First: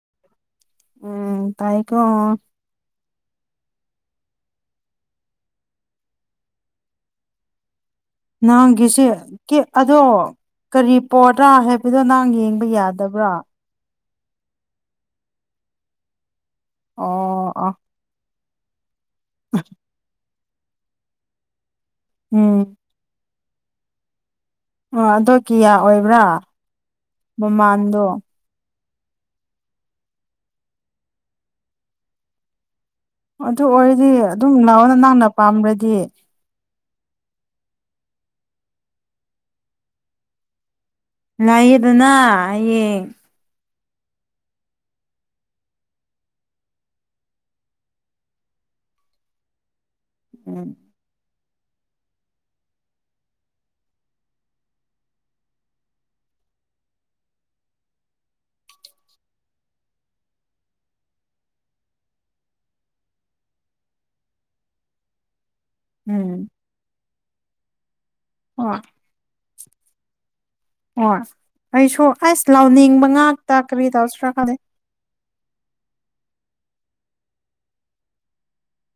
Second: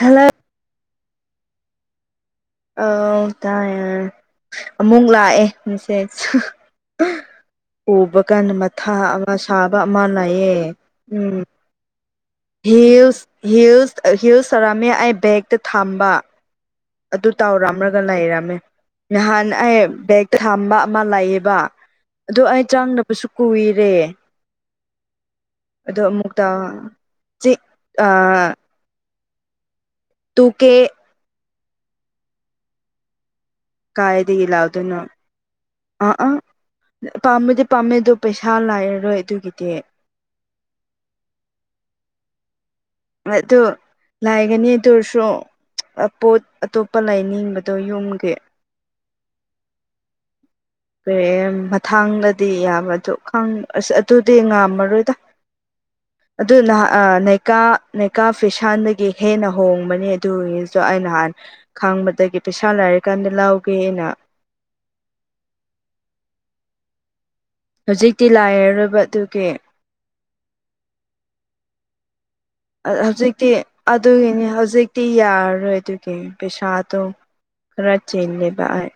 hello ꯎꯝ ꯇꯥꯏꯀꯣ ꯑ ꯇꯥꯏ ꯑꯃꯨꯛ ꯂꯥꯛꯑꯦ ꯃꯦꯁꯦꯖ [unintelligible] ꯎꯕ ꯀꯥꯟ ꯃꯊꯥ ꯅꯪꯒꯤꯁꯦ ꯑꯃ ꯀꯦ ꯁꯥꯕ ꯑꯗꯣ ꯑꯃ ꯂꯩꯌꯦ ꯀꯔꯤ ꯎꯝ ꯄꯣꯠꯔꯥ ꯍꯥꯏꯕꯗꯣ ꯅꯪ ꯌꯦꯡꯕ ꯍꯁ ꯌꯥꯗꯕ꯭ꯔꯥ ꯍꯁ ꯍꯤꯜꯁ ꯁꯥꯔꯝꯃꯦ ꯑꯩ ꯕꯦꯒꯛꯇ ꯊꯝꯕ ꯑꯗꯨ ꯑꯣ ꯑꯣ ꯇꯥꯎꯔꯝꯔꯒ ꯂꯩꯔꯝꯃꯦ ꯅꯍꯥꯟ ꯑꯩ ꯕꯦꯒ ꯊꯝꯕ ꯑꯃ ꯂꯩꯌꯦꯕ ꯑꯗꯨꯗ ꯑꯩ ꯎꯝ ꯆꯪꯗꯕꯁꯨ ꯀꯨꯏꯔꯦ ꯑꯣ ꯑꯗꯣ ꯀꯌꯥ ꯑꯗꯣ ꯑꯣꯏꯕ꯭ꯔꯥ ꯑꯃꯨꯛꯇ ꯆꯤꯛ ꯃꯃꯥꯟꯗꯣ ꯑꯥ ꯇꯨ ꯀ ꯑꯗꯨ ꯑꯣꯏꯔꯗꯤ ꯀꯥꯏꯗꯒꯤ ꯑꯗꯨꯝ ꯅꯅꯥꯑꯣꯅ ꯂꯥꯛꯗꯣꯏꯅꯣ ꯅꯅꯥꯪꯅ ꯄꯥꯝꯝꯕ꯭ꯔꯗꯤ ꯄꯥꯝꯃꯗꯤ ꯄꯥꯝꯃꯦꯗ ꯄꯩꯁꯥ ꯂꯥꯏꯔꯔꯣꯏ ꯑꯗꯨꯒꯤꯗꯤ ꯂ ꯑꯗꯨꯅ ꯑꯗꯨ ꯂꯥꯏꯒꯅꯤ ꯇꯔꯁꯨ ꯄꯣꯠ ꯑꯇꯣꯞꯄ ꯂꯥꯏꯅꯤꯡꯕꯗꯣ ꯌꯨꯝꯒꯤ [unintelligible] ꯎꯝ ꯐ ꯃꯊꯥꯡꯗꯗꯤ ꯌꯥꯝꯕ ꯑꯗꯨ ꯑꯁ ꯑꯗꯨꯗꯤ ꯉꯥꯝꯃꯔꯣꯏꯗ ꯑꯗꯨꯍ ꯏꯀꯥ ꯂꯩꯦꯀꯥ ꯐꯁꯥꯟꯗꯒꯤ ꯍꯦꯟꯅ ꯍꯣꯡꯕꯅꯤ ꯑꯗꯨꯒꯤꯁꯨ ꯑ ꯅꯍꯥꯟ ꯈꯪꯕꯗꯒꯤ ꯄꯩꯁꯥ ꯂꯥꯏꯔꯤ ꯔ ꯀꯥꯟꯗ ꯂꯥꯎꯒꯦꯅ ꯎꯝ ꯍꯧꯖꯤꯛꯇꯤ ꯂꯥꯏꯔꯔꯕ ꯑꯗꯨꯒꯤ ꯑꯣ ꯍꯧꯖꯤꯛꯇꯤ ꯀꯔꯤ ꯇꯧꯁꯤꯔꯥ ꯑꯗꯨꯒꯤꯅꯤ ꯈꯪꯗꯦ ꯍꯧꯖꯤꯛꯇꯤ ꯌꯥꯔꯔꯣꯏ ꯑꯗꯨꯒꯤ ꯄꯩꯁꯥ ꯇꯣ ꯈꯔ ꯆꯦꯟ ꯂꯩꯕꯥꯏ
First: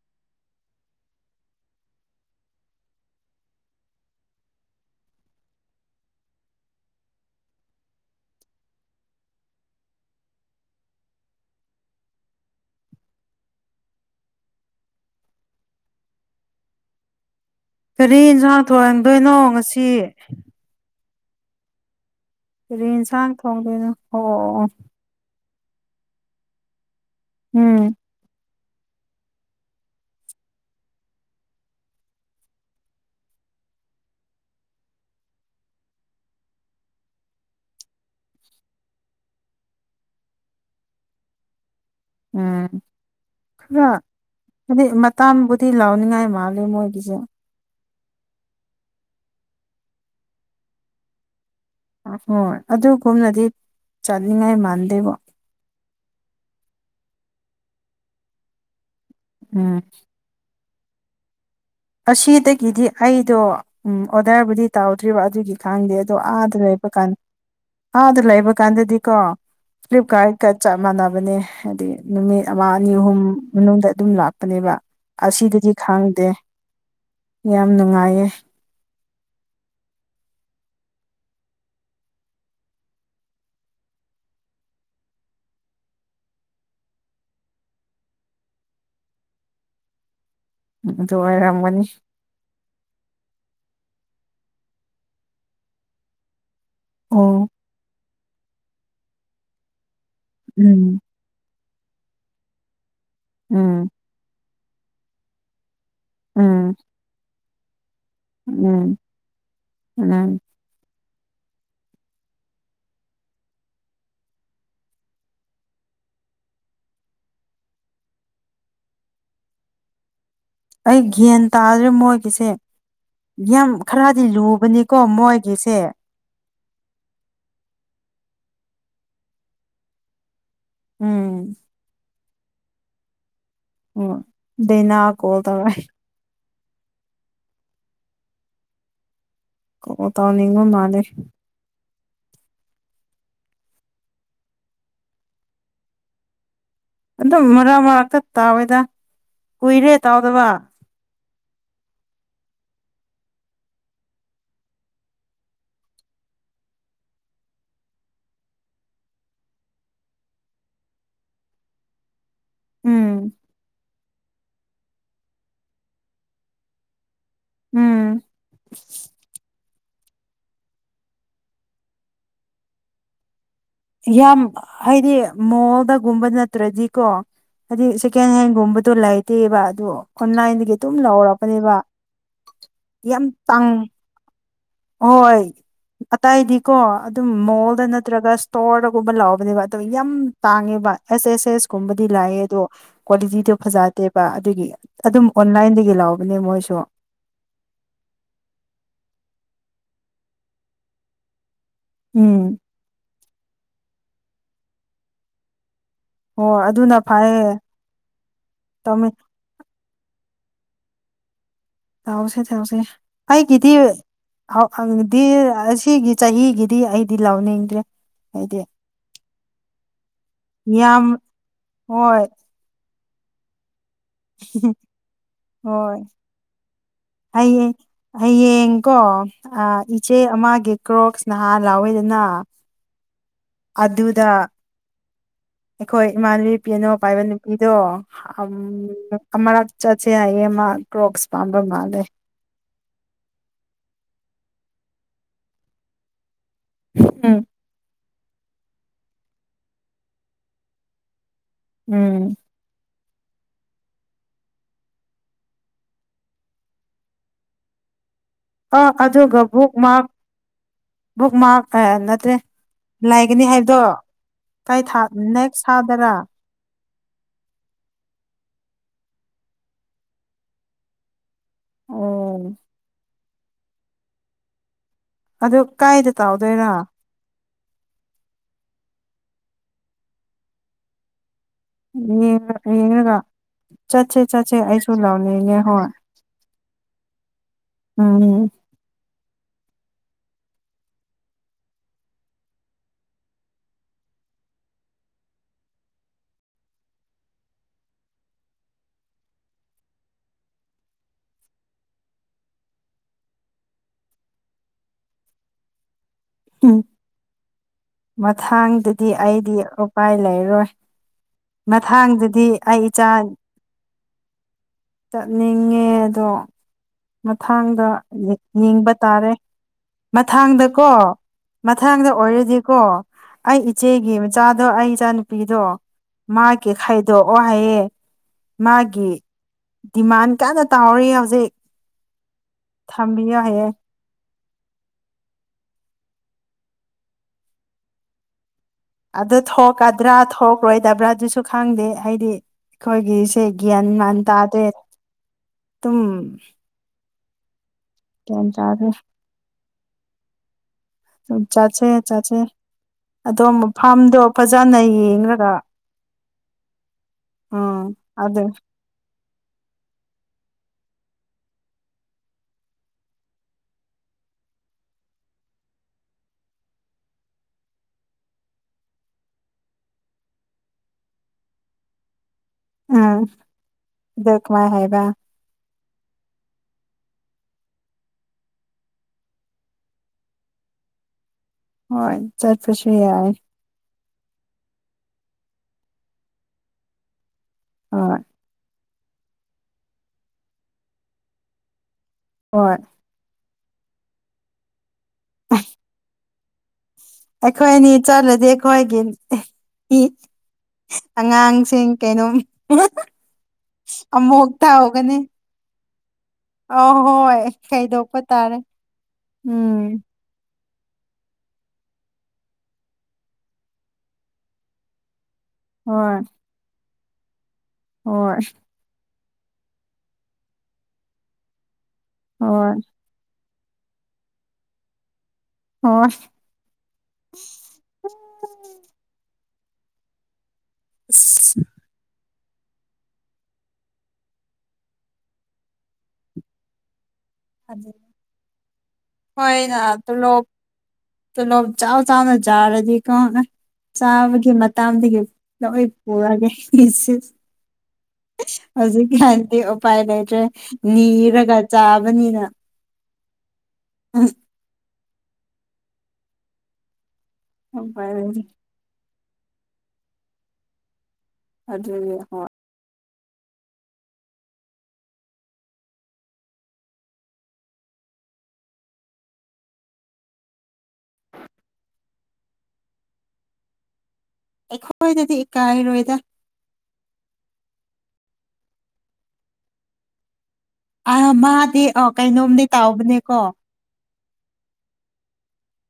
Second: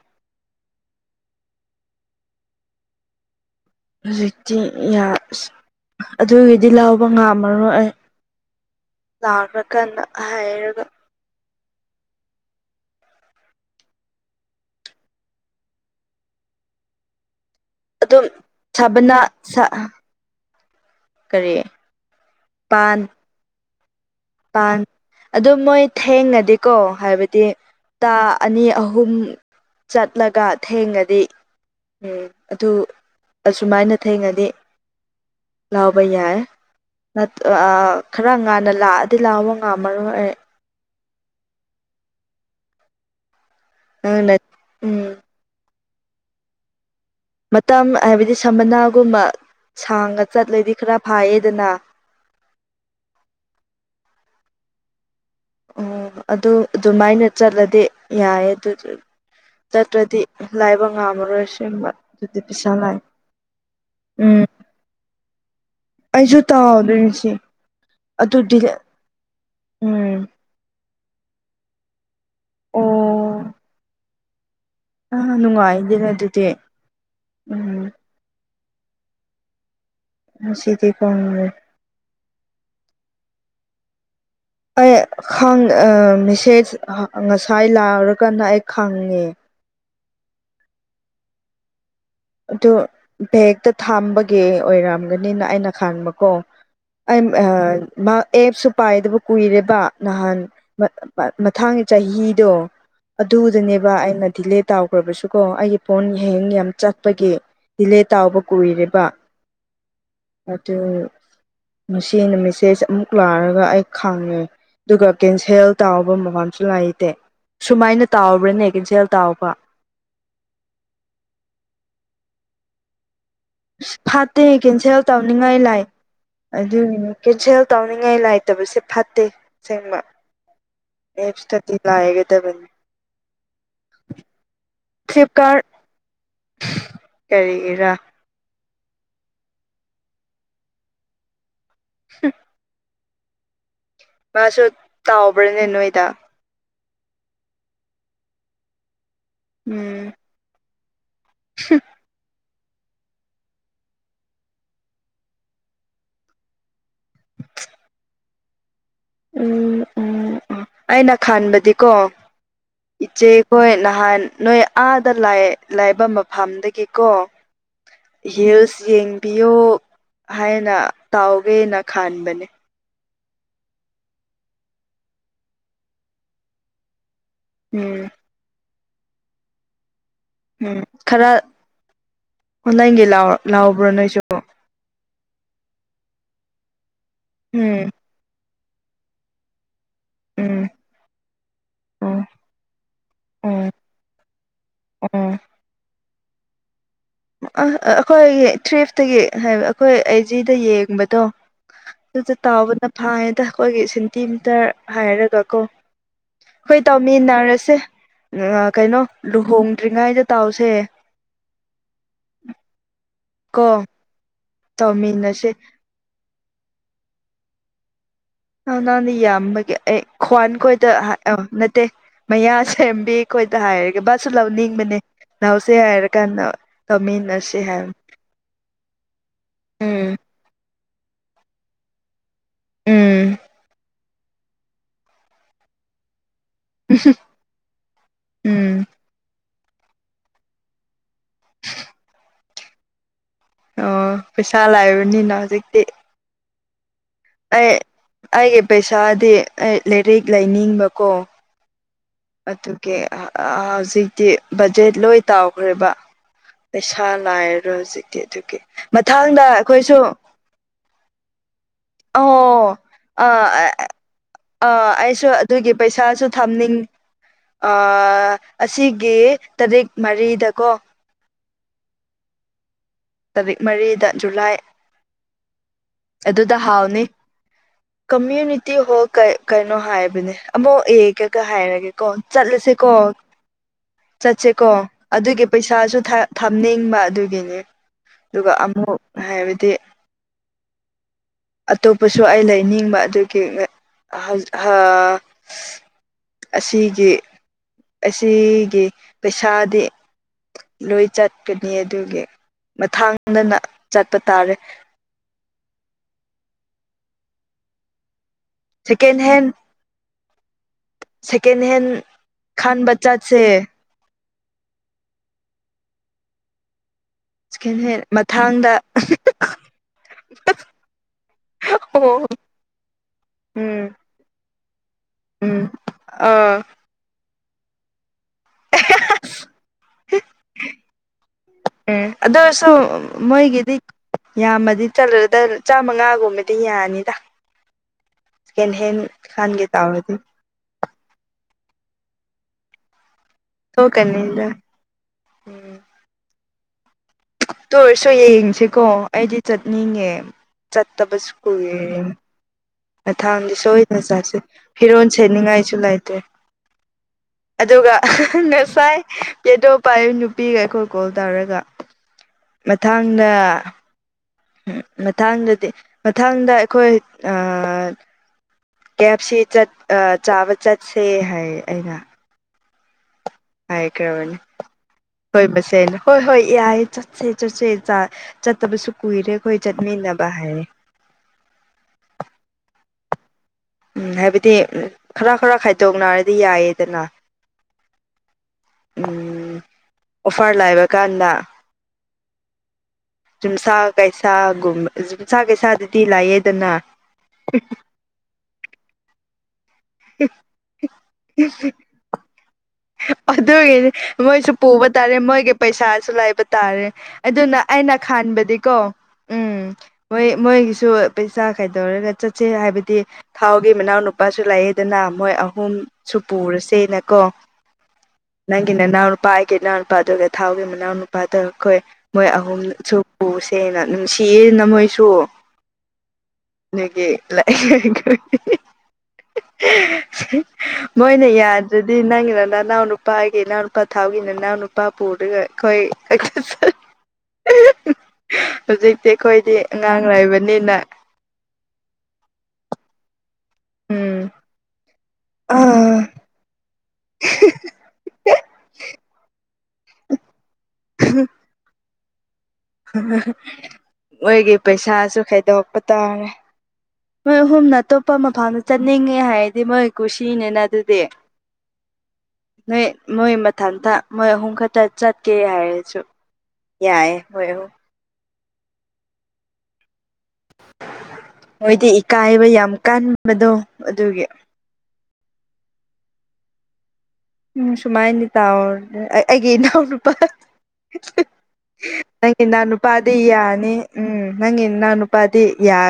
ꯍꯧꯖꯤꯛꯇꯤ ꯑꯗꯨꯒꯤꯗꯤ ꯂꯧꯕ ꯉꯝꯃꯔꯣꯏ ꯑꯩ ꯂꯥꯛꯈ꯭ꯔꯀ ꯍꯥꯏꯔꯒ ꯀꯔꯤ ꯑꯗꯨꯝ ꯌꯦꯟꯁꯥꯡ ꯁꯥꯕꯅ ꯊꯍꯟꯗꯣꯏꯅꯣ ꯉꯁꯤ ꯀꯔꯤ ꯐ ꯏꯟꯁꯥꯡ ꯊꯣꯡꯗꯅ ꯥꯟ ꯑꯗꯨꯣ ꯃꯣꯏ ꯊꯦꯡꯉꯗꯤꯀꯣ ꯍꯥꯏꯕꯗꯤ ꯎꯝ ꯇ ꯑꯅꯤ ꯑꯍꯨꯝ ꯆꯠꯂꯒ ꯊꯦꯡꯒꯗꯤ ꯎꯝ ꯑꯗꯨ ꯑꯁꯨꯃꯥꯏꯅ ꯊꯦꯡꯅꯅꯤ ꯂꯥꯎꯕ ꯌꯥꯏ ꯈꯔ ꯉꯥꯟꯅ ꯂꯥꯛꯑ ꯗꯤ ꯂꯥꯎꯑꯣ ꯉꯥꯝꯃꯔꯣꯏ ꯑꯦ ꯎꯝ ꯈꯔ ꯅꯪꯅ ꯍꯥꯏꯗꯤ ꯎꯝ ꯃꯇꯥꯡꯕꯨ ꯂꯥꯎꯅꯤꯡꯉꯥꯏ ꯃꯥꯜꯦ ꯃꯣꯏꯒꯤꯁ ꯃꯇꯝ ꯍꯥꯏꯕꯗꯤ ꯁꯃꯅꯥꯒꯨꯝꯕ ꯁꯥꯡꯉ ꯆꯠꯂꯗꯤ ꯈꯔ ꯐꯥꯏꯌꯦꯗꯅ ꯍꯣꯏ ꯑꯗꯨꯒꯨꯝꯅꯗꯤ ꯆꯥꯅꯤꯡꯉꯥꯏ ꯃꯥꯟꯗꯦꯕꯣ ꯑꯣ ꯑꯗꯨ ꯑꯗꯨꯃꯥꯏꯅ ꯆꯠꯂꯗꯤ ꯌꯥꯏꯌꯦ ꯑꯗꯨꯗꯤ ꯎꯝ ꯆꯠꯇ꯭ꯔꯗꯤ ꯂꯥꯏꯕ ꯉꯥꯝꯃꯔꯣꯏꯁꯨ ꯑꯁꯤꯗꯒꯤꯗꯤ ꯑꯩꯗꯣ ꯎꯝ ꯑꯣꯗꯔꯕꯨꯗꯤ ꯇꯧꯗ꯭ꯔꯤꯕ ꯑꯗꯨꯒꯤ ꯈꯥꯡꯗꯦ ꯑꯗꯣ ꯑꯩꯁꯨ ꯑꯥꯗ ꯂꯩꯕ ꯀꯥꯟꯗ ꯇꯥꯎꯗꯣꯏꯅꯤꯁꯤ ꯑ ꯑꯗꯨ ꯂꯩꯕ ꯑꯗꯨꯗꯤ ꯀꯥꯟꯗꯗꯤꯀꯣ ꯎꯝ ꯐ꯭ꯂꯤꯞꯀꯥꯔꯠꯀ ꯆꯞ ꯃꯥꯟꯅꯕꯅꯦ ꯍꯥꯏꯗꯤ ꯅꯨꯃꯤꯠ ꯑꯃ ꯑꯅꯤ ꯑꯣ ꯑꯍꯨꯝ ꯃꯅꯨꯡꯗ ꯑꯗꯨꯝ ꯂꯥꯛꯄꯅꯦꯕ ꯑ ꯑꯁꯤꯗꯗꯤ ꯅꯨꯡꯉꯥꯏꯗꯅ ꯈꯪꯗꯦ ꯑꯗꯨꯗꯤ ꯌꯥꯝ ꯎꯝ ꯅꯨꯡꯉꯥꯏꯌꯦ ꯁꯤꯗꯤ ꯀ ꯑꯩ ꯃꯦꯁꯦꯖ ꯉꯁꯥꯏ ꯂꯥꯛꯔꯒꯥꯟꯅ ꯑꯩ ꯈꯪꯉꯦ ꯎꯁꯨꯋꯥꯔꯝꯒꯅꯤ ꯑꯗꯨ ꯕꯦꯛꯇ ꯊꯥꯝꯕꯒꯤ ꯑꯣꯏꯔꯝꯝꯒꯅꯤꯅ ꯑꯩꯅ ꯈꯪꯕꯀꯣ ꯑꯩ ꯑꯣ ꯑꯦꯞꯁꯨ ꯄꯥꯏꯗꯕꯨ ꯀꯨꯏꯔꯦꯕ ꯅꯍꯥꯟ ꯎꯝ ꯊꯥꯡꯒꯤ ꯆꯍꯤꯗꯣ ꯎꯝ ꯑꯗꯨꯗꯅꯦꯕ ꯑꯩꯅ ꯗꯤꯂꯦ ꯇꯥꯎꯈ꯭ꯔꯕꯁꯨꯀꯣ ꯑꯩꯒꯤ ꯐꯣꯟ ꯍꯌꯦꯡ ꯌꯥꯝ ꯎꯝ ꯆꯠꯄꯒꯤ ꯗꯤꯂꯦ ꯇꯥꯎꯕ ꯎꯝ ꯀꯨꯏꯔꯦꯕ ꯎꯝ ꯑꯗꯨ ꯃꯁꯤꯅ ꯃꯦꯁꯦꯖ ꯑꯃꯨꯛ ꯂꯥꯛꯔꯒ ꯑꯩ ꯈꯪꯉꯦ ꯑꯗꯨꯒ ꯀꯦꯟꯁꯦꯜ ꯇꯥꯎꯕ ꯃꯐꯝꯁꯨ ꯂꯩꯇꯦ ꯁꯨꯃꯥꯏꯅ ꯇꯥꯎꯕ꯭ꯔꯥꯅꯦ ꯀꯟꯖꯦꯜ ꯇꯥꯎꯕ ꯑꯩ ꯒ꯭ꯌꯥꯟ ꯇꯥꯗ꯭ꯔꯦ ꯃꯣꯏꯒꯤꯁꯦ ꯌꯥꯝ ꯈꯔꯗꯤ ꯐꯠꯇꯦ ꯂꯨꯕꯅꯤꯀꯣ ꯃꯣꯏꯒꯤꯁꯦ ꯑꯗꯨꯒꯤꯅꯦ ꯀꯦꯟꯁꯦꯜ ꯇꯧꯅꯤꯡꯉꯥꯏ ꯂꯥꯏꯇꯕꯁꯦ ꯐꯠꯇꯦ ꯁꯦꯡꯕ ꯑꯦꯞ ꯎꯝ ꯏꯁꯇꯇꯤ ꯂꯑꯒꯗꯕꯅꯤ ꯎꯝ ꯗꯅꯥ ꯀꯣꯜ ꯇꯔꯥꯏ ꯀꯔꯤꯒꯤꯔ ꯇꯅꯤꯡꯉꯣ ꯃꯥꯦ ꯍ ꯃꯥꯁꯨ ꯇꯥꯥꯎꯕꯅ ꯏꯅꯣ ꯑꯣꯏ ꯏꯗ ꯑꯗꯨꯝ ꯃꯔꯛ ꯃꯔꯛꯇ ꯇꯥꯎꯋꯏꯗ ꯀꯨꯏꯔꯦ ꯇꯥꯎꯗꯕ ꯍ ꯎꯝ ꯎꯝ ꯎꯝ ꯑꯩꯅ ꯈꯟꯕꯗꯤꯀꯣ ꯎꯝ ꯏꯆꯦꯈꯣꯏ ꯅꯍꯥꯟ ꯅꯣꯏ ꯑꯥꯗ ꯂꯥꯏꯕ ꯃꯐꯝꯗꯒꯤ ꯀꯣ ꯎꯝ ꯍꯤꯜꯁ ꯌꯦꯡꯕꯤꯌꯣ ꯍꯥꯏꯅ ꯇꯥꯎꯒꯦꯅ ꯈꯥꯟꯕꯅꯦ ꯌꯥꯝ ꯍꯥꯏꯗꯤ ꯃꯣꯜꯗꯒꯨꯝꯕ ꯅꯠꯇ꯭ꯔꯗꯤꯀꯣ ꯍꯥꯏꯗꯤ ꯎꯝ ꯁꯦꯀꯦꯟ ꯍꯦꯟꯒꯨꯝꯕꯗꯣ ꯂꯩꯇꯦꯕ ꯑꯗꯣ ꯑꯣꯟꯂꯥꯏꯟꯗꯒꯤ ꯎꯝ ꯑꯗꯨꯝ ꯈꯔ ꯂꯧꯔꯛꯄꯅꯦꯕ ꯅꯪꯒꯤ ꯌꯥꯝ ꯇꯪ ꯂꯥꯎꯕ꯭ꯔꯣ ꯅꯣꯏꯁꯨ ꯍꯣꯏ ꯑꯇꯩꯗꯤꯀꯣ ꯑꯗꯨꯝ ꯎꯝ ꯃꯣꯜꯗ ꯅꯠꯇ꯭ꯔꯒ ꯏꯁꯇꯣꯔꯗꯒꯨꯝꯕ ꯂꯥꯛꯕꯅꯦꯕ ꯑꯣ ꯌꯥꯝ ꯎꯝ ꯇꯥꯡꯉꯦꯕ ꯑꯦꯁ ꯑꯦꯁ ꯑꯦꯁ ꯀꯨꯝꯕꯗꯤ ꯂꯥꯛꯑꯦ ꯑꯗꯣ ꯀ꯭ꯋꯥꯂꯤꯇꯤꯗꯣ ꯑꯣ ꯐꯖꯗꯦꯕ ꯑꯗꯨꯒꯤ ꯑꯗꯨꯝ ꯑꯣꯟꯂꯥꯏꯟꯗꯒꯤ ꯂꯥꯛꯧꯕꯅꯦ ꯃꯣꯏꯁꯨ ꯑ ꯑꯩꯈꯣꯏꯒꯤ ꯇ꯭ꯔꯤꯐꯇꯒꯤ ꯍꯥꯏ ꯑꯩꯈꯣꯏ ꯑꯩꯖꯤꯗ ꯌꯦꯡꯕꯗꯣ ꯑꯗꯨꯗ ꯎꯝ ꯇꯥꯎꯕꯅ ꯐꯥꯏꯌꯦꯗ ꯑꯩꯈꯣꯏꯒꯤ ꯁꯦꯟꯇꯤꯃꯤꯇꯔ ꯍꯥꯏꯔꯒ ꯀꯣ ꯍꯣ ꯍꯣꯏ ꯑꯗꯨꯅ ꯐꯔꯦ ꯇꯧꯃꯤꯟꯅꯔꯁꯦ ꯀꯩꯅꯣ ꯇꯧꯃꯤ ꯂꯨꯍꯣꯡ ꯇ꯭ꯔꯤꯉꯥꯏꯗꯦ ꯇꯥꯎꯁꯦ ꯑꯩꯒꯤꯗꯤꯗꯤ ꯇꯧꯃꯤꯟꯅꯁꯦ ꯑꯁꯤꯒꯤ ꯆꯍꯤꯒꯤ ꯗꯤ ꯑꯩꯗꯤ ꯂꯥꯎꯅꯤꯡꯗ꯭ꯔꯦ ꯍꯥꯏꯗꯤ ꯅꯪ ꯅꯥ ꯅꯍꯥꯟꯅꯦ ꯌꯥꯝꯕꯒꯤ ꯑꯦ ꯈ꯭ꯋꯥꯟꯈꯣꯏꯗ ꯌꯥꯝ ꯑ ꯅꯠꯇꯦ ꯍꯣꯏ ꯃꯌꯥ ꯁꯦꯝ ꯑꯣꯏꯣꯏꯗ ꯍꯥꯏ ꯕꯥꯁꯁꯨ ꯂꯧꯅꯤꯡꯕꯅꯦ ꯂꯧꯁꯦ ꯍꯣꯏ ꯍꯥꯏꯔ ꯀꯥꯟꯗ ꯂꯧꯃꯤꯟꯅꯁ ꯍꯥꯏꯕꯥꯅꯦ ꯀꯣ ꯏꯆꯦ ꯑꯃꯒꯤ ꯀ꯭ꯔꯣꯛꯁ ꯅꯍꯥꯟ ꯂꯥꯎꯋꯦꯗꯅ ꯎꯝ ꯑꯗꯨꯗ ꯑꯩꯈꯣꯏ ꯏꯃꯥꯟꯅꯕꯤ ꯄꯤꯅꯣ ꯄꯥꯏꯕ ꯅꯨꯄꯤꯗꯣ ꯎꯝ ꯆꯠꯁꯦ ꯍꯥꯏꯌꯦ ꯃꯥ ꯀ꯭ꯔꯣꯁ ꯄꯥꯝꯕ ꯃꯥꯜꯂꯦ ꯑꯣ ꯄꯩꯁꯥ ꯂꯥꯛꯕꯅꯤꯅ ꯍꯧꯖꯤꯛꯇꯤ ꯎꯝ ꯑꯩ ꯑꯩꯒꯤ ꯄꯩꯁꯥꯗꯤ ꯑꯩ ꯂꯥꯏꯔꯤꯛ ꯂꯩꯅꯤꯡꯕꯀꯣ ꯎꯝ ꯑꯣꯀꯦ ꯍꯧꯖꯤꯛꯇꯤ ꯕꯖꯦꯠ ꯂꯣꯏ ꯇꯥꯎꯈ꯭ꯔꯦꯕ ꯄꯩꯁꯥ ꯂꯥꯏꯔꯔꯣꯏ ꯍꯧꯖꯤꯛꯇꯤ ꯑꯗꯨꯒꯤ ꯑ ꯑꯗꯨꯒ ꯃꯊꯪꯗ ꯕꯨꯛ ꯑꯩꯈꯣꯏꯁꯨ ꯃꯥꯔꯛ ꯕꯨꯛ ꯃꯥꯔꯛ ꯑꯦ ꯅꯠꯇ꯭ꯔꯦ ꯑꯣ ꯑ ꯂꯥꯏꯒꯅꯤ ꯍꯥꯏꯕꯗꯣ ꯀꯥꯏ ꯑꯥ ꯊꯥ ꯑꯩꯁꯨ ꯅꯦꯛꯁ ꯑꯗꯨꯒꯤ ꯊꯥꯗꯔꯥ ꯄꯩꯁꯥꯁꯨ ꯊꯝꯅꯤꯡꯉ ꯑꯥ ꯑꯁꯤꯒꯤ ꯇꯔꯤꯛ ꯃꯔꯤꯗꯀꯣ ꯎꯝ ꯇꯥꯔꯤꯛ ꯃꯔꯤꯗ ꯖꯨꯂꯥꯏ ꯑꯗꯨ ꯀꯥꯏꯗ ꯇꯥꯎꯗꯣꯏꯅꯣ ꯀꯃ꯭ꯌꯨꯅꯤꯇꯤ ꯍꯣ ꯀꯩꯅꯣ ꯍꯥꯏꯕꯅꯦ ꯑꯃꯨꯛ ꯀ ꯍꯥꯏꯔꯒꯦ ꯀꯣ ꯆꯠꯂꯁꯦꯀꯣ ꯌꯦꯡꯉꯒ ꯆꯠꯁꯦ ꯆꯠꯁꯦ ꯆꯠꯁꯦꯀꯣ ꯑꯩꯁꯨ ꯑꯗꯨꯒꯤ ꯂꯥꯎꯅꯤꯡꯉꯦ ꯍꯣꯏ ꯄꯩꯁꯥꯁꯨ ꯊꯝꯅꯤꯡꯕ ꯑꯗꯨꯒꯤꯅꯤ ꯎꯝ ꯑꯗꯨꯒ ꯑꯃꯨꯛ ꯍꯥꯏꯕꯗꯤ ꯑꯇꯣꯞꯄꯁꯨ ꯑꯩ ꯂꯩꯅꯤꯡꯕ ꯑꯗꯨꯒꯤ ꯑꯁꯤꯒꯤ ꯑꯁꯤꯒꯤ ꯄꯩꯁꯥꯗꯤ ꯂꯣꯏ ꯆꯠꯀꯅꯤ ꯑꯗꯨꯒꯤ ꯃꯊꯥꯡꯗꯅ ꯆꯠꯄ ꯇꯥꯔꯦ ꯎꯝ ꯃꯊꯥꯡꯗꯗꯤ ꯁꯦꯀꯦꯟ ꯍꯦꯟ ꯑꯩꯗꯤ ꯎꯄꯥꯏ ꯂꯩꯔꯣꯏ ꯁꯦꯀꯦꯟ ꯍꯦꯟ ꯃꯊꯥꯡꯗꯗꯤ ꯑꯩ ꯈꯟꯕ ꯏꯆꯥ ꯆꯠꯁꯦ ꯆꯠꯅꯤꯡꯉꯦ ꯑꯗꯣ ꯁꯦꯀꯦꯟ ꯃꯊꯥꯡꯗ ꯍꯦꯟ ꯃꯊꯥꯡꯗ ꯌꯦꯡꯕ ꯇꯥꯔꯦ ꯃꯊꯥꯡꯗꯀꯣ ꯃꯊꯪꯗ ꯑꯣ ꯑꯣꯏꯔꯗꯤꯀꯣ ꯑꯩ ꯎꯝ ꯏꯆꯦꯒꯤ ꯃꯆꯥꯗꯣ ꯑꯩ ꯎꯝ ꯏꯆꯥꯟꯨꯄꯤꯗꯣ ꯑꯥ ꯃꯥꯒꯤꯦ ꯈꯥꯏꯗꯣꯛꯑꯣ ꯍꯥꯏꯌꯦ ꯃꯥꯒꯤ ꯗꯤꯃꯥꯟ ꯀꯟꯅ ꯇꯧꯔꯤ ꯍꯧꯖꯤꯛ ꯑꯗꯣꯁꯨ ꯊꯝꯕꯤꯌꯣ ꯍꯥꯏꯌꯦ ꯃꯣꯏꯒꯤꯗꯤ ꯌꯥꯝꯃꯗꯤ ꯆꯠꯂꯗ ꯆꯥꯃꯉꯥꯒꯨꯝꯕꯗꯤ ꯌꯥꯅꯤꯗ ꯁꯦꯀꯦꯟ ꯍꯦꯟ ꯑꯗꯨ ꯈꯟꯒꯦ ꯇꯧꯔꯗꯤ ꯊꯣꯛꯀꯗ꯭ꯔꯥ ꯊꯣꯛꯂꯣꯏꯗꯕ꯭ꯔꯥ ꯑꯗꯨꯁꯨ ꯈꯪꯗꯦ ꯍꯥꯏꯗꯤ ꯑꯩꯈꯣꯏꯒꯤ ꯒꯤꯌꯥꯟ ꯃꯥꯟ ꯊꯣꯛꯀꯅꯤꯗ ꯇꯥꯗꯦ ꯎꯝ ꯑꯗꯨꯝ ꯇꯨꯔꯁꯨ ꯒ꯭ꯌꯥꯟ ꯌꯦꯡꯁꯤꯀꯣ ꯇꯥꯗꯦ ꯑꯩꯗꯤ ꯆꯠꯅꯤꯡꯉꯦ ꯆꯠꯇꯕꯁꯨ ꯑꯗꯨꯝ ꯆꯠꯁꯦ ꯀꯨꯏꯔꯦ ꯆꯠꯁꯦ ꯑꯗꯣ ꯃꯊꯥꯝꯗꯤ ꯁꯣꯏꯗꯅ ꯃꯐꯝꯗꯣ ꯆꯥꯁꯤ ꯐꯖꯅ ꯐꯤꯔꯣꯜ ꯌꯦꯡꯔꯒ ꯁꯦꯠꯅꯤꯡꯉꯥꯏꯁꯨ ꯂꯩꯥꯏꯇ꯭ꯔꯦ ꯎꯝ ꯑꯗꯨꯒ ꯑꯗꯨ ꯉꯁꯥꯏ ꯀꯦꯇꯧ ꯄꯌꯨ ꯅꯨꯄꯤꯒ ꯑꯩꯈꯣꯏ ꯀꯣꯜ ꯇꯧꯔꯒ ꯃꯊꯪꯗ ꯎꯝ ꯃꯊꯥꯡꯗꯗꯤ ꯃꯊꯪꯗ ꯑꯩꯈꯣꯏ ꯀꯦꯞꯁꯤ ꯆꯥꯕ ꯆꯠꯁꯦ ꯍꯥꯏ ꯑꯩꯅ ꯑꯝ ꯍꯥꯏꯈ꯭ꯔꯕꯅꯤ ꯍꯣꯏ ꯃꯁꯦꯅ ꯍꯣꯏ ꯍꯣꯏ ꯌꯥꯏ ꯆꯠ ꯆꯠꯁꯦ ꯆꯠꯁꯦ ꯆꯠꯇꯕꯁꯨ ꯀꯨꯏꯔꯦ ꯑꯩꯈꯣꯏ ꯆꯠꯃꯤꯟꯅꯕ ꯍꯥꯏꯔꯦ ꯍꯣꯏ ꯆꯠ ꯄꯁꯨ ꯌꯥ ꯎꯝ ꯍꯥꯏꯕꯗꯤ ꯈꯔ ꯈꯔ ꯈꯥꯏꯗꯣꯛꯅꯔꯗꯤ ꯌꯥꯏꯌꯦꯗꯅ ꯍꯣꯏ ꯎꯝ ꯋꯥꯐꯥꯔ ꯂꯥꯏꯕ ꯀꯥꯟꯗ ꯍ ꯌꯨꯝꯁꯥ ꯀꯩꯁꯥꯒꯨꯝ ꯌꯨꯝꯁꯥ ꯀꯩꯁꯥꯗꯨꯗꯤ ꯂꯥꯛꯑꯦꯗꯅ ꯑꯦꯈꯋꯥꯅꯤ ꯆꯂꯗꯤꯈꯋꯥꯒ ꯑꯉꯥꯡꯁꯤꯡ ꯀꯩꯅꯣꯝ ꯑꯗꯨꯒꯤ ꯑꯃꯨꯛ ꯃꯣꯏꯁꯨ ꯄꯨꯕ ꯇꯧꯒꯅꯤ ꯇꯥꯔꯦ ꯃꯣꯏꯒꯤ ꯄꯩꯁꯥꯁꯨ ꯂꯩꯕ ꯑ ꯇꯥꯔꯦ ꯍꯣꯏ ꯑꯗꯨꯅ ꯑꯩꯅ ꯀꯩꯗꯣꯛꯄ ꯇꯥꯔꯦ ꯈꯥꯟꯕꯗꯤꯀꯣ ꯎꯝ ꯃꯣꯏ ꯃꯣꯏꯒꯤ ꯁꯨ ꯄꯩꯁꯥ ꯀꯩꯗꯧꯔꯒ ꯆꯠꯁꯦ ꯍꯥꯏꯕꯗꯤ ꯊꯥꯎꯒꯤ ꯃꯅꯥꯎ ꯅꯨꯄꯥꯁꯨ ꯂꯥꯛꯑꯦꯗꯅ ꯃꯣꯏ ꯑꯍꯨꯝ ꯍꯣꯏ ꯁꯨ ꯄꯨꯔꯁꯦꯅꯀꯣ ꯍꯣꯏ ꯅꯪꯒꯤ ꯅꯅꯥꯎ ꯅꯨꯄꯥꯒꯤ ꯏꯅꯥꯎꯅ ꯅꯨꯄꯥ ꯑꯗꯨꯒ ꯊꯥꯎꯒꯤ ꯃꯅꯥꯎ ꯅꯨꯄꯥꯗ ꯑꯩꯈꯣꯏ ꯃꯣꯏ ꯍꯣꯏ ꯑꯍꯨꯝꯁꯨ ꯄꯨꯁꯤ ꯁꯦꯡꯅ ꯅꯨꯡꯁꯤꯌꯦꯅ ꯃꯣꯏꯁꯨ ꯍꯣꯏ ꯅꯒꯤ ꯂ ꯃꯣꯏꯅ ꯌꯥꯗ꯭ꯔꯗꯤ ꯅꯪꯒꯤꯔ ꯏꯅꯥꯎ ꯅꯨꯄꯥꯒꯤ ꯏꯅꯥꯎꯅ ꯅꯨꯄꯥ ꯊꯥꯎꯒꯤ ꯅꯅꯥꯎ ꯅꯨꯄꯥ ꯄꯨꯔꯒ ꯑꯩꯈꯣꯏ ꯑꯁ ꯍꯧꯖꯤꯛꯇꯤ ꯑꯩꯈꯣꯏꯗꯤ ꯑꯉꯥꯡ ꯂꯩꯕꯅꯤꯅ ꯂꯣ ꯆꯥꯎ ꯆꯥꯎꯅ ꯥꯔꯗꯤ ꯀ ꯆꯥꯕꯒꯤ ꯃꯇꯥꯡꯗꯒꯤ ꯂꯣꯏ ꯎꯝ ꯄꯨꯔꯒꯦ ꯍꯧꯖꯤꯛꯀꯤ ꯍꯥꯟꯗꯤ ꯎꯄꯥꯏ ꯂꯩꯇ꯭ꯔꯦ ꯅꯤꯔꯒ ꯆꯥꯕꯅꯤꯅ ꯃꯣꯏꯒꯤ ꯄꯩꯁꯥꯁꯨ ꯈꯥꯏꯗꯣꯛꯄ ꯇꯥꯔꯦ ꯃꯣꯏ ꯑꯍꯨꯝꯅ ꯎꯄꯥꯏ ꯑꯇꯣꯞꯄ ꯂꯩꯇ꯭ꯔꯦ ꯃꯐꯝꯗ ꯆꯠꯅꯤꯡꯉꯦ ꯍꯥꯏꯔꯗꯤ ꯃꯣꯏ ꯀꯨꯁꯤꯅꯤꯅ ꯑꯗꯨꯗꯤ ꯑꯗꯨ ꯍꯣꯏ ꯅꯣꯏ ꯃꯣꯏ ꯃꯊꯟꯇ ꯃꯣꯏ ꯑꯍꯨꯝ ꯈꯛꯇ ꯆꯠꯀꯦ ꯍꯥꯏꯔꯁꯨ ꯌꯥꯏꯏ ꯍꯣꯏ ꯃꯣꯏꯗꯤ ꯏꯀꯥꯏꯕ ꯌꯥꯝ ꯀꯟꯕꯗꯣ ꯑꯗꯨꯒꯤ ꯑꯩꯈꯣꯏꯗꯗꯤ ꯀꯥꯏꯔꯣꯏꯗ ꯁꯨꯃꯥꯏ ꯇꯥꯎ ꯑꯩꯒꯤ ꯏꯅꯥꯎ ꯅꯨꯄꯥ ꯑꯥ ꯃꯥꯗꯤ ꯑꯥ ꯅꯪꯒꯤꯅꯥ ꯀꯩꯅꯣꯝꯗꯤ ꯅꯨꯄꯥꯗꯤ ꯇꯥꯎꯕꯅꯦꯀꯣ ꯌꯥꯅꯤ ꯎꯝ ꯅꯪ ꯏꯅ ꯑꯟꯄꯗꯤ ꯌꯥ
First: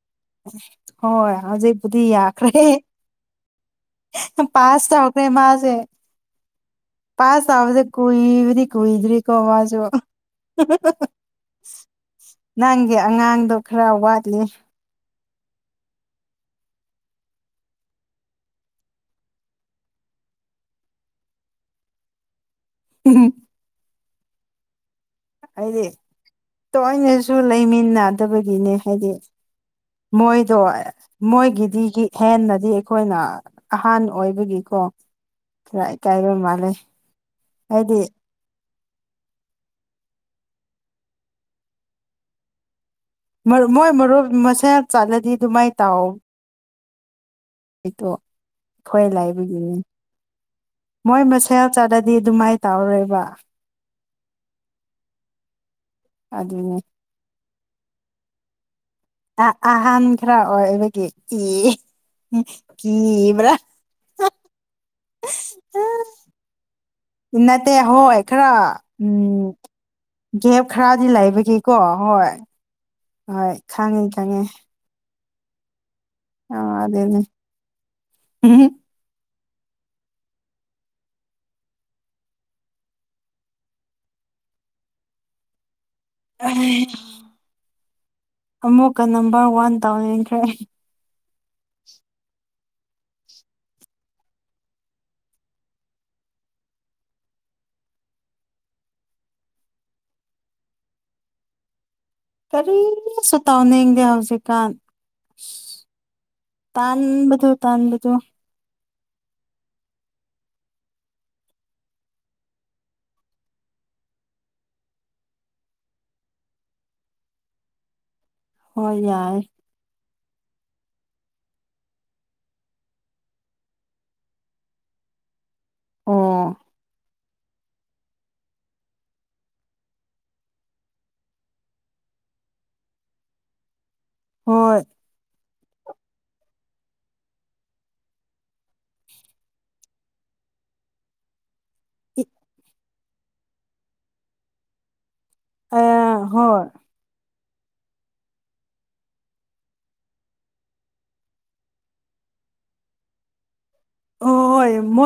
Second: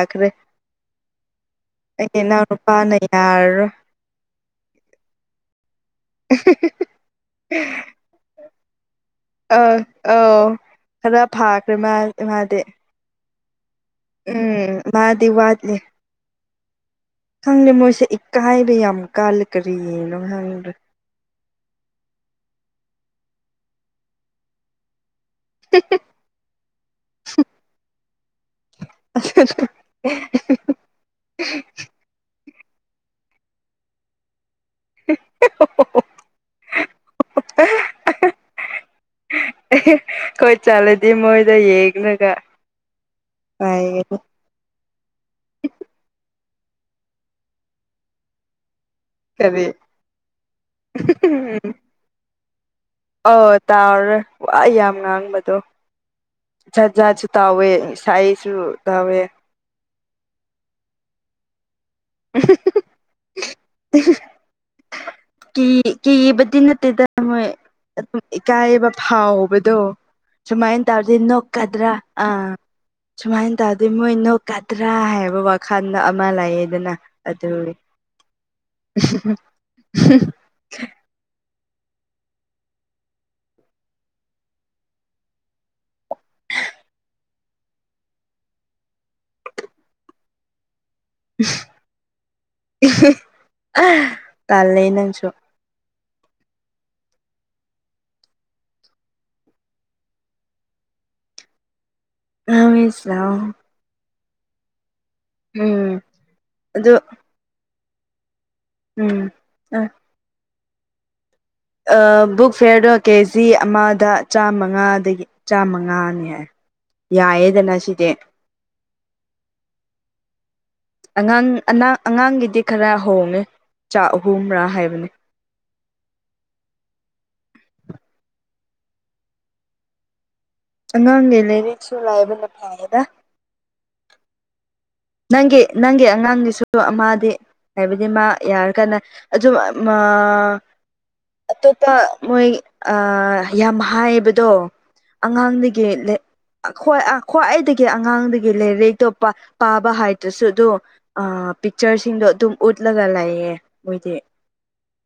ꯍꯣꯏ ꯍꯧꯖꯤꯛꯄꯗꯤ ꯌꯥꯈ꯭ꯔꯦ ꯏꯅꯥꯎꯅꯨꯄꯥꯅ ꯌꯥꯔꯔꯣꯏ ꯄꯥꯁ ꯊ ꯑꯣꯈꯔ ꯃꯥꯁꯦ ꯄꯁꯕꯗ ꯀꯏꯔꯤ ꯀꯏꯗꯔꯤ ꯑꯥ ꯀꯣꯖ ꯑꯧ ꯈꯔ ꯐꯥꯈ꯭ꯔꯦ ꯃꯥ ꯃꯥꯗꯤ ꯅꯪꯒꯤ ꯑꯉꯥꯡꯗꯣ ꯈꯔ ꯋꯥꯠꯂꯤ ꯗꯤ ꯋꯥꯗ ꯂꯩꯦ ꯈꯪꯗꯦ ꯃꯣꯏꯁꯦ ꯏꯀꯥꯏꯕ ꯌꯥꯝ ꯀꯥꯂꯦ ꯀꯔꯤꯒꯤꯅꯣ ꯍꯪꯉꯤꯕ꯭ꯔ ꯎꯝ ꯍꯥꯏꯗꯤ ꯇꯣꯏꯅꯁꯨ ꯂꯩꯃꯤꯟꯅꯗꯕꯒꯤꯅꯦ ꯍꯥꯏꯗꯤ ꯃꯣꯏꯗꯣ ꯃꯣꯏꯒꯤꯗꯤ ꯍꯦꯟꯅꯗꯤ ꯑꯩꯈꯣꯏꯅ ꯑꯍꯥꯟꯕ ꯑꯣꯏꯕꯒꯤ ꯀꯣ ꯈꯔ ꯏꯀꯥꯏꯔꯣꯏ ꯃꯥꯜꯂꯦ ꯍꯥꯏꯗꯤ ꯈꯣꯏ ꯆꯠꯂꯗꯤ ꯃꯣꯏꯗ ꯌꯦꯡꯅꯒ ꯨꯞ ꯃꯣꯏ ꯃꯔꯨꯞ ꯃꯁꯦꯟ ꯆꯠꯂꯗꯤ ꯑꯗꯨꯃꯥꯏꯅ ꯇꯥꯎꯑꯣ ꯑꯩꯇꯣ ꯍꯣꯏ ꯀꯔꯤ ꯂꯥꯏꯕꯒꯤꯅꯦ ꯃꯣꯏ ꯃꯁꯦꯜ ꯆꯥꯗꯗꯤ ꯑꯗꯨꯃꯥꯏ ꯑ ꯇꯥꯎꯔꯦ ꯋꯥ ꯌꯥꯝ ꯉꯥꯡꯕꯗꯣ ꯑꯗꯨ ꯑꯗꯨꯅꯦ ꯇꯋꯦ ꯁꯥꯏꯁꯨ ꯑꯍꯥꯟ ꯈꯔ ꯑꯣꯏꯕꯒꯤ ꯏ ꯀꯕ꯭ꯔ ꯀꯤꯕꯗꯤ ꯅꯠꯇꯦꯗ ꯃꯣꯏ ꯅꯠꯇꯦ ꯍꯣꯏ ꯑꯗꯨꯝ ꯈꯔ ꯏꯀꯥꯏꯕ ꯎꯝ ꯐꯥꯎꯕꯗꯣ ꯒꯦꯞ ꯁꯨꯃꯥꯏ ꯏꯟ ꯈꯔꯗꯤ ꯇꯋꯥꯔꯗ ꯂꯩꯕꯒꯤꯀꯣ ꯏꯅꯣꯈꯗ꯭ꯔꯥ ꯑ ꯍꯣꯏ ꯍꯣꯏ ꯁꯨꯃꯥꯏꯅ ꯇꯧꯗꯤ ꯈꯪꯉꯤ ꯃꯣꯏꯅꯣ ꯈꯪꯉꯤ ꯀꯗ꯭ꯔꯥ ꯍꯥꯏꯕ ꯋꯥꯈꯜꯗ ꯑꯃ ꯑ ꯂꯥꯛꯌꯦꯗꯅ ꯑꯗꯨꯅꯦ ꯑꯗꯨ ꯍ ꯑꯃꯨꯛꯀ ꯅꯝꯕꯔ ꯋꯥꯟ ꯇꯧꯅꯤꯡꯟꯈ꯭ꯔꯦ ꯀꯂ ꯅꯪꯁꯨꯣ ꯀꯔꯤꯁꯨ ꯇꯥꯎꯅꯤꯡꯗꯦ ꯍꯧꯖꯤꯛꯀꯥꯟ ꯎꯝ ꯑꯗꯨꯗꯣ ꯇꯥꯟꯥꯟꯕꯁꯨꯣ ꯎꯝ ꯑ ꯕꯨꯛ ꯐꯤꯦꯔꯗꯣ ꯀꯦꯖꯤ ꯑꯃꯗ ꯆꯥꯃꯉꯥꯗꯒꯤ ꯆꯥꯃꯉꯥꯅꯤ ꯍꯥꯏ ꯌꯥꯏꯑꯦꯗꯅ ꯁꯤꯗꯤꯦ ꯍꯣꯏ ꯌꯥꯏ ꯑꯉꯥꯡ ꯑ ꯑꯉꯥꯡꯒꯤꯗꯤ ꯈꯔ ꯍꯣꯡꯉꯦ ꯆꯥꯛ ꯑꯍꯨꯝ꯭ꯔꯥ ꯍꯥꯏꯕꯅꯤ ꯑꯣ ꯅꯪ ꯂꯩ ꯂꯩꯔꯤꯁꯨ ꯂꯑꯕꯅ ꯐꯥꯑꯗ ꯍꯣꯏ ꯅꯪꯒꯤ ꯅꯪꯒꯤ ꯑꯉꯥꯡꯒꯤꯁꯨ ꯑꯃꯗꯤꯗꯤ ꯍꯥꯏꯕꯗꯤ ꯃꯥ ꯌꯥꯔ ꯀꯥꯟꯅ ꯑꯗꯨꯝ ꯑꯇꯣꯞꯄ ꯃꯣꯏ ꯌꯥꯝ ꯍꯥꯏꯕꯗꯣ ꯑ ꯑꯉꯥꯡꯗꯒꯤꯣꯏ ꯍꯣꯏ ꯈ꯭ꯋꯥꯏꯗꯒꯤ ꯑꯉꯥꯡꯗꯒꯤ ꯂꯩꯔꯇꯣꯞꯄ ꯄꯥꯕ ꯍꯥꯏꯗ꯭ꯔꯁꯨ ꯑꯗꯨꯣ ꯄꯤꯛꯆꯔꯁꯤꯡꯗꯣ ꯑꯗꯨꯝ ꯎꯠꯂꯒ ꯂꯩꯌꯦꯦ ꯑꯣ ꯍꯣꯏ ꯃꯣꯏ